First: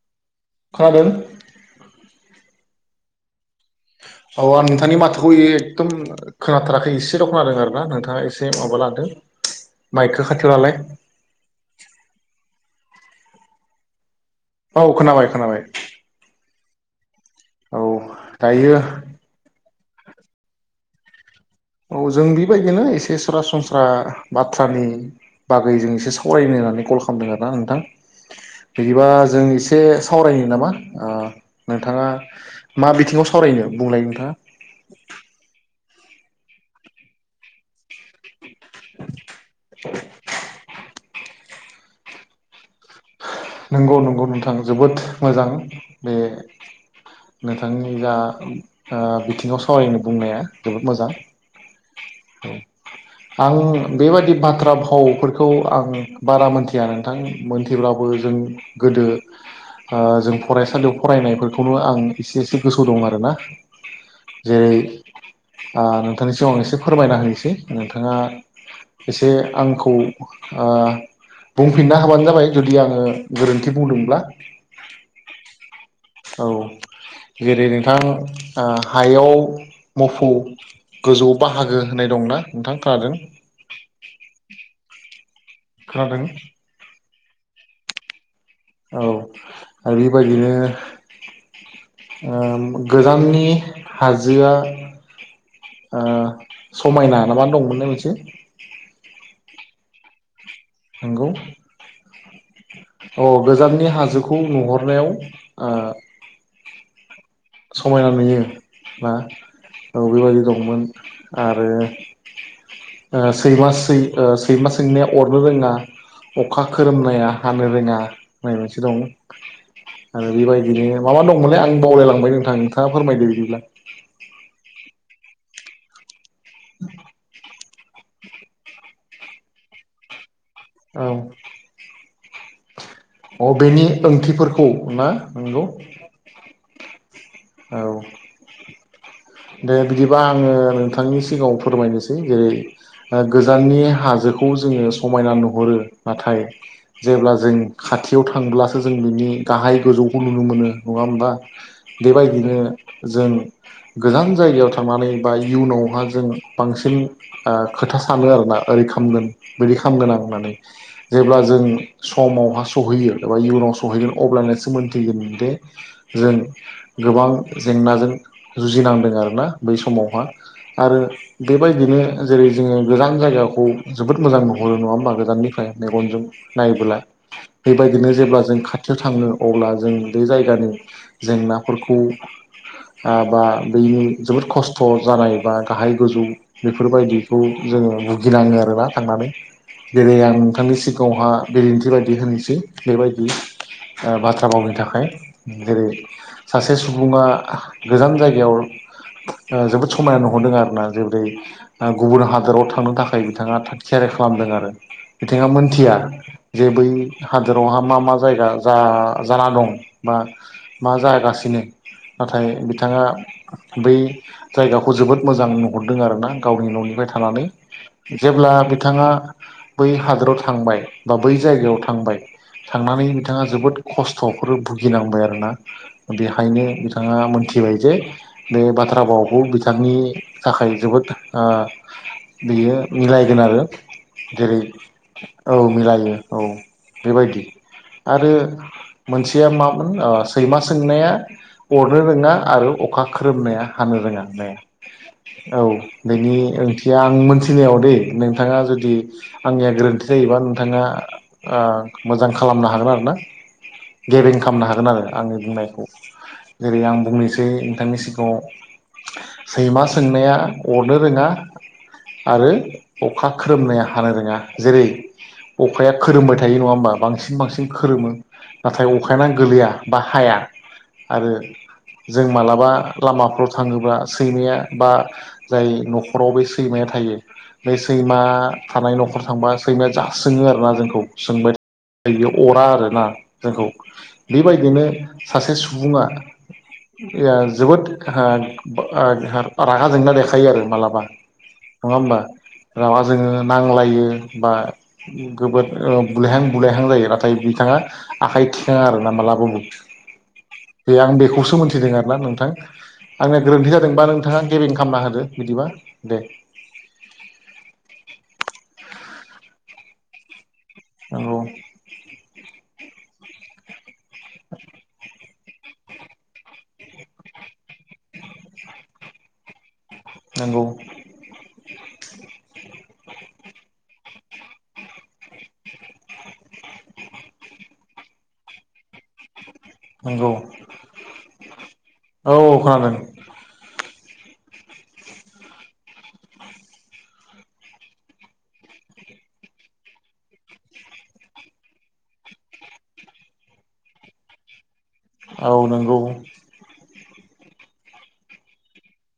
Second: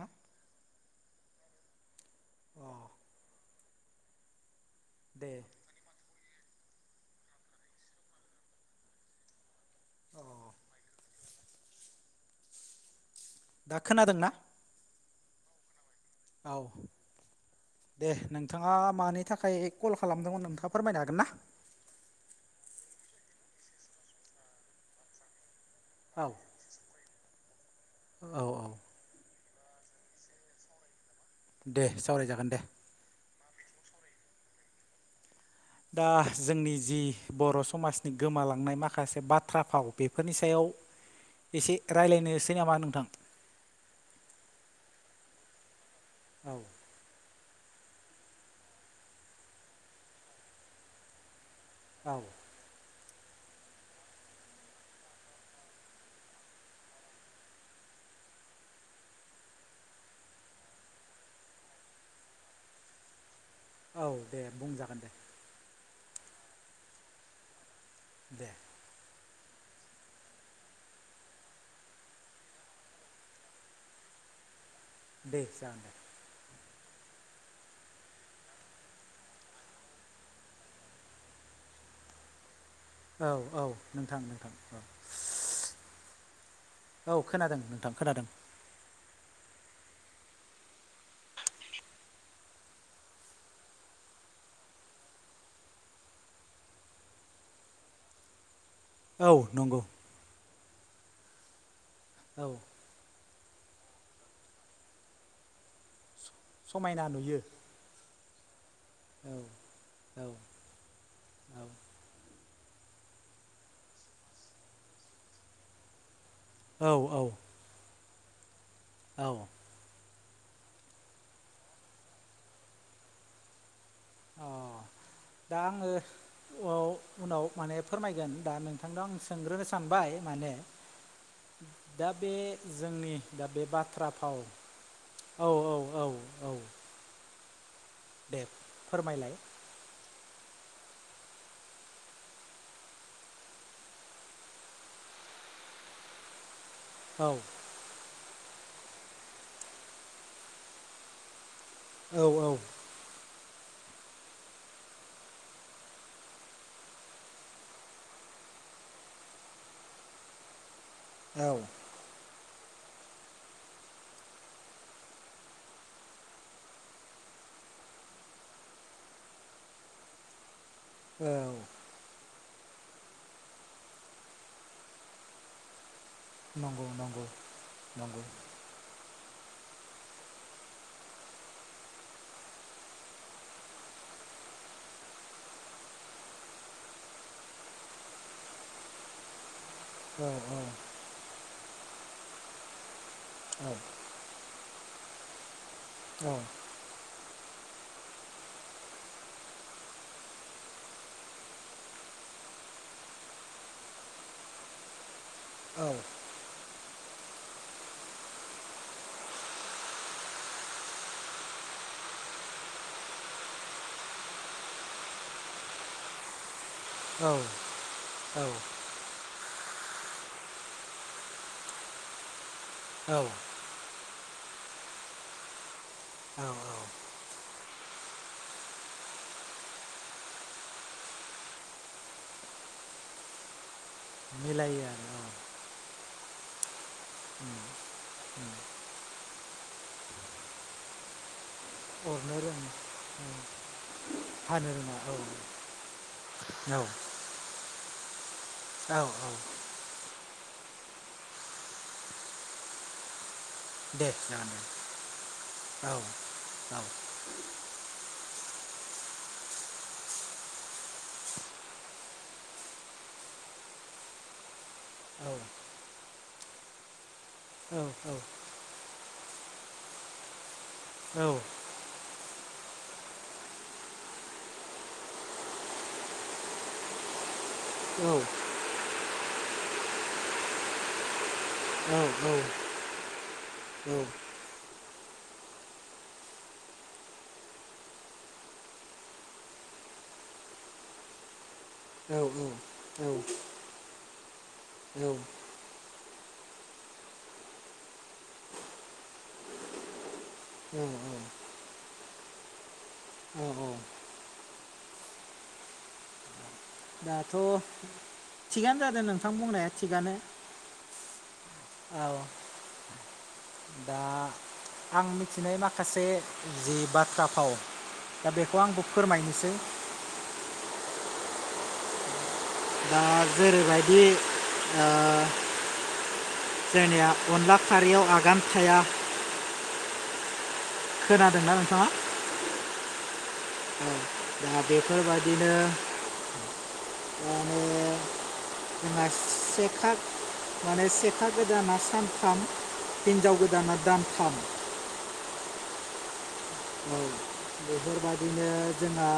अ खोनादों अ आं थांनि माथोखौ दे एकदम खोनाथाराखै एसेल' खोनादों आरोना नोंथाङा एसे माबा लादों अ माइकखौ खाथियावलालाय। दा खोनादोंं ना? औ खोनाबाय खोनाबाय औ औ दे दायो नोंथाङा मानि थाखाय कल खालामदोंमोन नोंथाङा फोरमायनो हागोन ना? औ जों बेबायदिनो एसे सरासनस्रा बाथ्रानि बागै जों एसे औ सावरायनो होननानै कल खालामदों आरोना नोंथां औ औ बिदिबा जों ए से सावरायो नामा ओ दे नोंथाङा सावरायजागोन दे मा बिथिङाव सावरायनो बुंलाय नोंथाङा। दा जोंनि जि बर' समाज गोमालांनाय माखासे बाथ्रा फाव बेफोरनि सायाव एसे रायलायनोसै नामा नोंथां? नंगौ नंगौ नोंथां जोबोद मोजां‌। बे औ नों थांनि जा ओ बिथिङाव सावरायनो बुंनाया जोबोद मोजां। औ आं बेबादि बाथ्रा भावफोरखौ आं बारा मोनथिया नोंथां मोनथिब्लाबो जों गोदो ओ जों फरायसालियाव फरायनायफोरखौनो आं एसे एसे गोसो दं आरोना औ दे जेरै बुंजागोन दे। ओ नोंथांनि सिगाङाव आं एसे फोरमायना होनोसै नोंथाङा दे एसे आंखौ ओ बुंफिनना होबानो जाबाय जुदि आङो गोरोन्थि बुंदोंब्ला दे जागोन दे औ जेरै नोंथां हायाव ओ मोफौ गोजौआव बाहागो होननाय दंना नोंथां खोनादों औ औ नोंथां नोंथां औ खोनादों? औ खोनादों नोंथां खोनादों औ आरो बेबायदिनो ओम गोजाननि हाजोआ ओ समायना ना मा दंमोनलाय मोनसे औ नंगौ नंगौ औ अ गोजाननि हाजोखौ नुहरनायाव समायना नुयो समायना नुयो ना औ औ बेेबायदि दंमोन आरो ओ सैमा सै-सैमा सोंनाया अरनो रोङा अखा औ औ खोरोमनाया हानो रोङा होननाय मोनसे दं औ आरो बेबायदिनो माबा दंमोनलै आं बावलायलांबाय दा नोंथाङा फोरमायदो बिदिब्ला अ दा आङो औ उनाव माने फोरमायगोन दा नोंथांनाव आं सोंग्रोनो सानबाय माने औ दा बे जोंनि दा अ बे बेनि बाथ्रा फाव ओंथिफोरखौ ना औ नंगौ औ औ औ औ दे फोरमायलाय दे बिदि आङो नोंथांनि सिगाङाव फोरमायनोसै जेरै गोजाननि हाजोखौ जोङो समायना नुहरो नाथाय औ जेब्ला जों खाथियाव थांब्ला जों बिनि गाहाय गोजौखौ नुनो मोनो नङा होमबा औ बेबायदिनो जों गोजान जायगायाव थांनानै बा इयुनावहा जों बांसिन ओ खोथा सानो आरोना ओरै खालामगोन बिदि खालामगोन आं होननानै जेब्ला औ जों समाव हास सहैयो एबा इयुनाव सहैगोन अब्लानोसो मोनथिगोन दे जों गोबां जेंनाजों जुजिनांदों आरोना बै समावहा आरो औ बेबायदिनो जेरै जोङो गोजान जायगाखौ जोबोद मोजां नुहरो नङा होमबा गोजाननिफ्राय मेगनजों नंगौ नायबोला नंगौ बेबायदिनो नंगौ जेब्ला जों खाथियाव थाङो अब्ला जों बे जायगानि जेंना फोरखौ ओ बा बेनि जोबोद खस्थ' जानाय बा गाहाय गोजौ बेफोरबायदिखौ जोङो भुगिनाङो आरोना थांनानै। जेरै औ आं नोंथांनि सिगाङावहा बिदिन्थि थिबायदि होनसै बेबाय दि औ ओ बाथ्रा भावनि थाखाय जेरै सुबुङा गोजान जायगायाव ओ जोबोद समायना नुहरदों आरो ना जेबोरै गुबुन हादोराव थांनो थाखाय बिथाङा थाग थियारि खालामदों आरो। बिथाङा मोनथिया जे बै हादोरावहा मा मा जायगा जा जाना दं बा मा जागासि नो नाथाय बिथाङा बै जायगाखौ जोबोद मोजां नुहरदों आरो ना। गावनि न'निफ्राय थानानै औ जेब्ला बिथाङा बै हादोराव थांबाय बा बै जायगायाव थांबाय थांनानै बिथाङा जोबोद खस थ'फोर भुगिनांबाय आरोना। औ बेहायनो औ बिथाङा मोनथिबाय जे बे बाथ्रा भावखौ बिथांनि थाखाय जोबोद ओ बियो मिलायगोन आरो। जेरै मिलायो आरो औ मिलायो। औ। बेबायदि उम आरो उम मोनसे या मामोन ओ सैमा सों सोंनाया अरनो रोङा रोङो आरो अखा औ खोरोमनाया हानो रोङा होननाया हानो रोङा औ बेनि ओंथिया आं मोनथिनायाव दे। नों थाङा जुदि औ औ आंनिया गोरोन्थि जायोबा थाङा ओ मोजां खालामनो हागोन आरो ना। दे गेबें जागोन दे खालामनो हागोन आरो आंनि बुंनाय जेरै आं बुंनोसै नोंथांनि सि [unintelligible] सैमा सोंनाया अरनो रोङा आरो अखा खोरोमनाया हानो रोङा। जेरै अखाया खोरोमबाय थायो नङा होमबा बांसि सिन बांसिन खोरोमो नाथाय अखाया नो गोलैया बा हाया। आरो जों मालाबा लामाफ्राव थाङोबा सैमाया बा जाय न'खराव बे सैमाया थायो बै सैमा थानाय नखर थांबा सैमाया जा सोङो आरोना जोंखौ सोंबाय इयो अरा आरोना जोंखौ। बेबायदिनो सासे सुबुङा [unintelligible] जोबोद ओ ओ रागा जोंना देखायो आरो मालाबा। नङा होमबा रागा जोङो नांलायो बा गोबोद ओ बुलायहां बुलायहां जायो नाथाय बिथाङा आखाइ थिखाङा आरो ना मालाबाबुद। दे आं बेखौसो मोन्थिदों आरोना नोंथां। [inaudible] आंना गोरोन्थि जादोंबा नोंथाङा गेबें खालामना होदो बिदिबा दे। दाथ' थिगानो जादों नोंथां बुंनाया थिगानो। औ। औ दा आं मि थिनाय माखासे जि बाथ्रा फाव दा बेखौ आंबो फोरमायनोसै। नोंगौ। दा जेरैबायदि ओ जोनिया अनला खारियाव आगान थाया नोंगौ। खोनादोंना नोंथाङा? खोनादों औ। दा बेफोरबादिनो माने जोंहा सेखा माने सेखा गोदाना सान्थाम हिनजाव गोदाना दान्थाम। औ नोंगौ। औ बेफोरबादिनो जोंहा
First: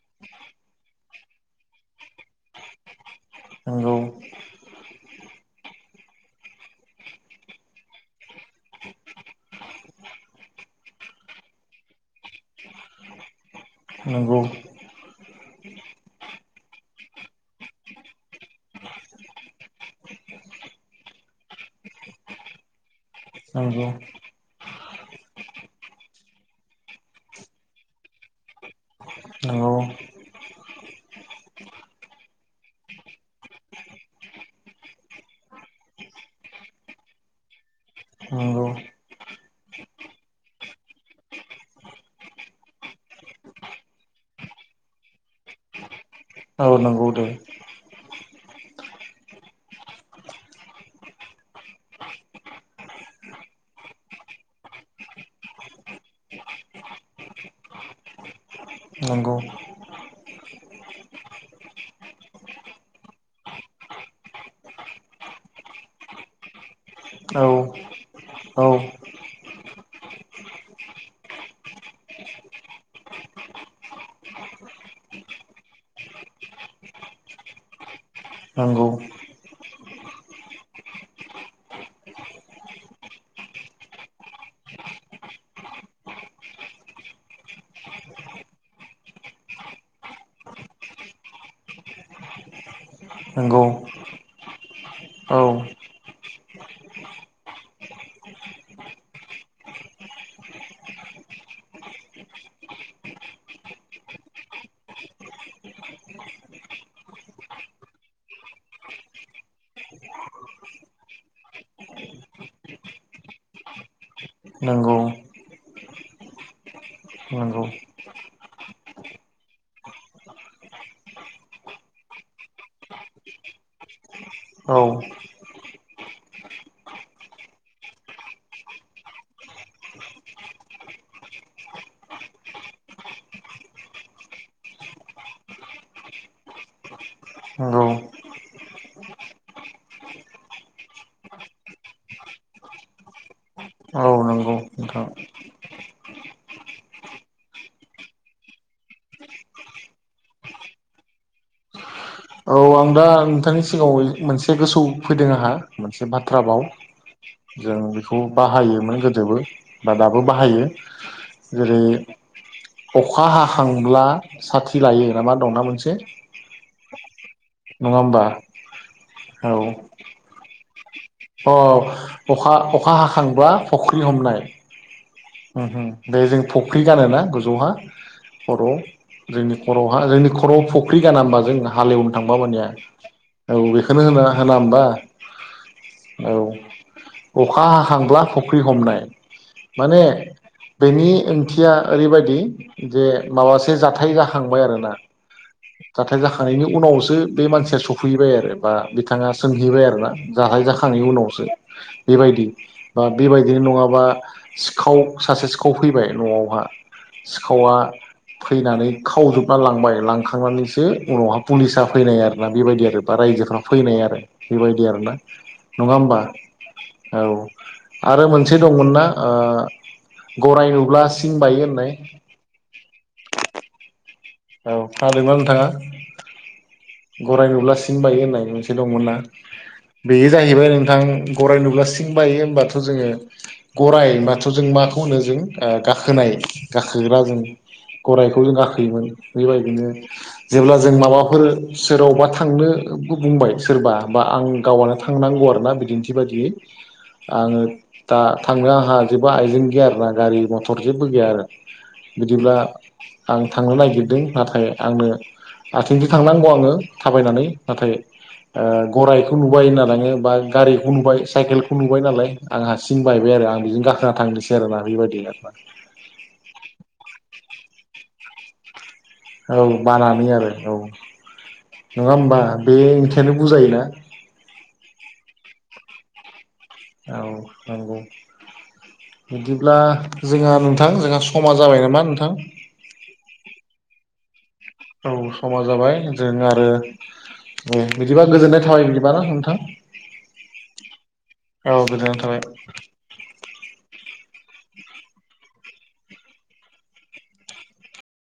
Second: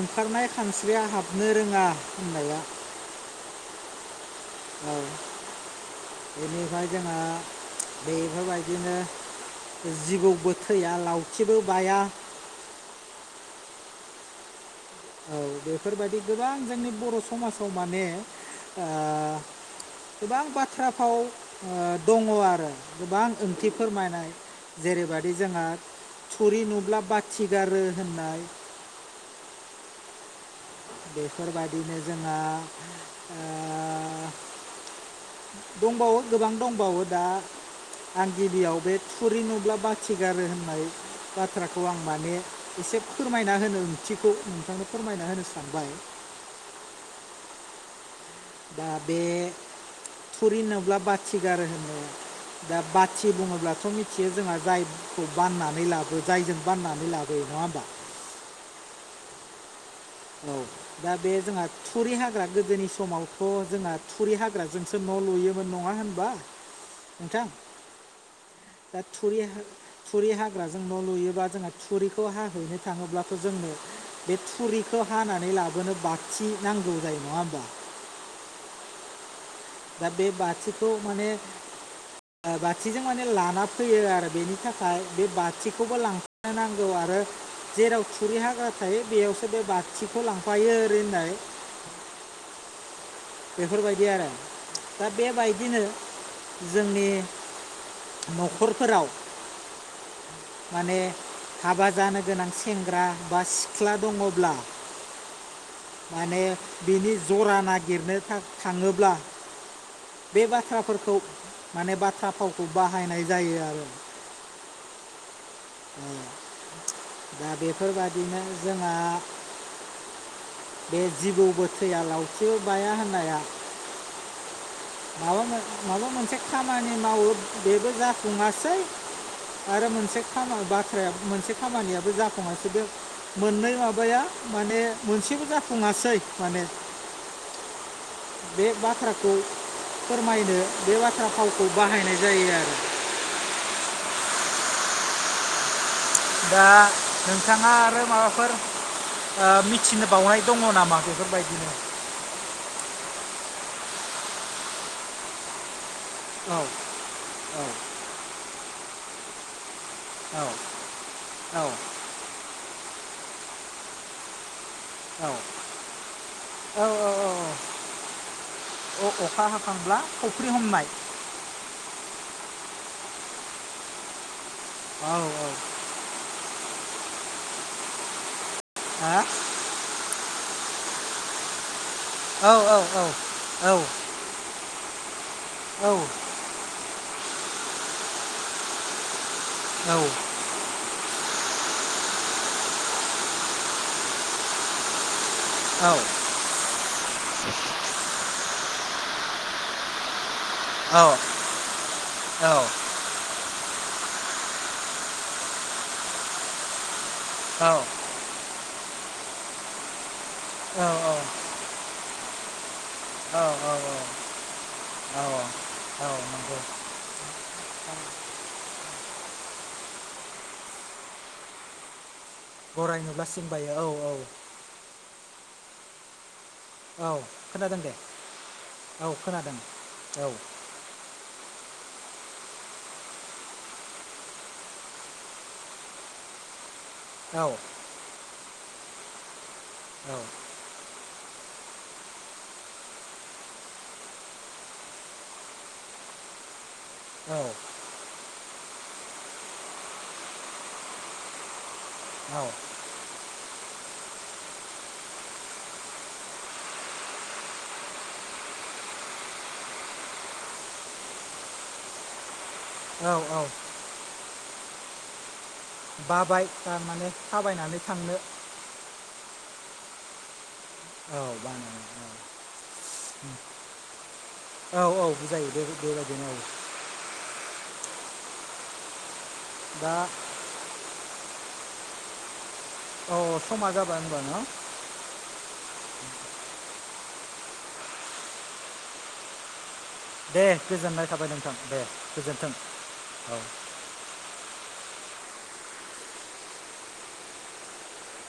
ओंखारनाय खानस्रिया हाबनो रोङा होननाया नोंगौ। औ बेनिफ्राय जोंहा बेफोरबायदिनो जिबौबो थैया लावथिबो बाया नोंगौ। औ बेफोर बायदि गोबां जोंनि बर' समाजाव माने ओ गोबां बाथ्रा फाव ओ दङ' आरो गोबां ओंथि नंगौ फोरमायनाय जेरै बायदि जोंहा थुरि नुब्ला बाथि गारो होननाय औ। बेफोरबायदिनो जोंहा ओ दंबावो गोबां दंबावो दा आं नंगौ गिबियाव बे थुरि नुब्ला बा थि गारो होननाय बाथ्राखौ आं माने एसे फोरमायना होनो ओंथिखौ। नोंथांनो फोरमायना होनो सानबाय औ नंगौ दे दा बे थुरि नुब्ला बाथिगार होननाया। दा बाथि बुङोब्लाथ' मि जे जोंहा जायखौ बाननानै लाबो जायजों बाननानै लाबोयो नंङा होमबा। नंगौ। औ दा बे जोंहा थुरि हाग्रा गोदोनि समाव। थ'जोंना थुरि हाग्राजोंसो न' लुयोमोन नंङा होनबा। नोंथां औ। दा थुरि हा थुरि हाग्राजों न' लुयोबा जोंहा थुरिखौ हाहैनो थांङोब्लाथ' जोंनो बे थुरिखौ हानानै लाबोनो बथि नांगौ जायो नंङा होमबा। नंगौ। दा बे बाथिखौ माने बाथिजों माने लाना फैयो आरो बेनि थाखाय बे बाथिखौबो लांफानो नांगौ आरो जेराव थुरि हाग्रा थायो बेयावसो बे बाथिखौ लांफायो ओरै होननाय नंगौ बेफोरबायदि आरो दा औ बेबायदिनो जोंनि न'खरफोराव माने हाबा जानो गोनां सेंग्रा बा सिख्ला दङब्ला माने बिनि जरा नागिरनो थां थांङोब्ला बे बाथ्राफोरखौ माने बाथ्रा फावखौ बाहायनाय जायो आरो। नंगौ दा नंगौ बेफोरबादिनो जोंहा बे जिबौ बो थैया लावथिबो बाया होननाया औ माबा माबा मोनसे खामानि मावो बेबो जाफुंङासै आरो मोनसे खाम बाथ्रा मोनसे खामानियाबो जाफुंङासै बे मोननै माबाया माने मोनसेबो जाफुनङासै माने नंगौ बे बाथ्राखौ फोरमायनो बे बाथ्रा फावखौ बाहायनाय जायो आरो। औ नंगौ नोंथां दा नोंथांङा आरो माबाफोर ओ मिथिनो बावनाय दंङ नामा बेफोरबायदिनो औ आं दा नोंथांनि सिगांङाव मोनसे गोसो फैदों आंहा मोनसे बाथ्रा औ बाव औ जों बेखौ बाहायोमोन गोदोबो बा दाबो औ बाहायो औ जेरै अखा हाखांब्ला साथि थि लायो औ मा दंना मोनसे औ औ औ। नङा होमबा अ- अखा औ हाखांब्ला फुख्रि हमनाय अ अखा अखा हाखांबा फख्रि हमनाय औ हा औ उम बे जों फुख्रि गानोना गोजौहा। खर'आव जोंनि खर'हा जोंनि खर'आव फुख ख्रि गानामबा जोंना। हालेवनो थांबा मानिया औ बेखौनो होना होना होमबा औ। अखा हाखांब्ला फुख्रि हमनाय माने बेनि ओंथिया ओरैबादि जे माबासे जाथाय जाखांबाय आरोना। जाथाय जाखांनायनि उनावसो बे मानसिया सफैबाय आरो। बा बिथाङा सोंहैबाय आरो ना। जाहाय जाखांनायनि उनावसो बेबायदि बा बेबायदिनो नङा। बा सिखाव सासे सिखाव फैबाय न'आवहा। सिखावा फैनानै। खावजोबना लांबाय लां थांखांनानैसो उनावहा पुलिसा फैनाय आरो [unintelligible] बेबायदि आरो बा औ रायजोफ्रा फैनाय आरो बेबायदि आरोना औ नङा होमबा नंगौ औ आरो मोनसे दंमोनना ओ गराय नुब्ला सिं बायो होननाय गराय नुब्ला सिं बायो औ औ औ खोनादोंना नोंथाङा औ गराय नुब्ला खोनादों दे सिं बायो होननाय मोनसे औ दंमोनना खोनादों औ बेयो जाहैबाय नोंथां गराइ नुब्ला सिं बायो होमबाथ' जोङो गराइ होनबाथ' जों माखौ होनो जों ओ गाखोनाय। गाखोग्रा जों औ गराइखौ जों गाख दैमोन बेबायदिनो औ जेब्ला जों माबा फोरो सोरावबा थांनोबो बुंबाय सोरबा बा आं गावआनो थांनांगौ आरोना बिदिन्थि बादियै आङो दा थांनो आंहा जेबो आइजें गैया आरोना गारि मथर जेबो गैया आरो बिदिब्ला आं थांनो नागिरदों नाथाय आंनो आथिंजों थांनां अ आङो थाबायनानै नाथाय ओ गरायाइखौ नुबाय होनना लाङो बा गारिखौ नुबाय साइकेलखौ नुबाय नालाय आं हारसिं औ बायबाय औ आरो आं बेजों गाखोना थांनोसै। सेरोना बेबायदि ना। बाबाय थारमाने थाबायनानै थांनो। औ बानानै आरो। औ नङा होमबा बे ओंखयानो बुजायोना। [unintelligible] आ नंगौ। बिदिब्ला दा जोंहा नोंथां जोंहा समा जाबाय नामा नोंथां। औ समा जाबाय होनबा ना। औ समा जाबाय जों आरो ए बिदिबा गोजोननाय थाबाय बिदिबा ना नोंथां। दे गोजोननाय थाबाय नोंथां औ दे गोजोननाय थाबाय गोजोनथों औ।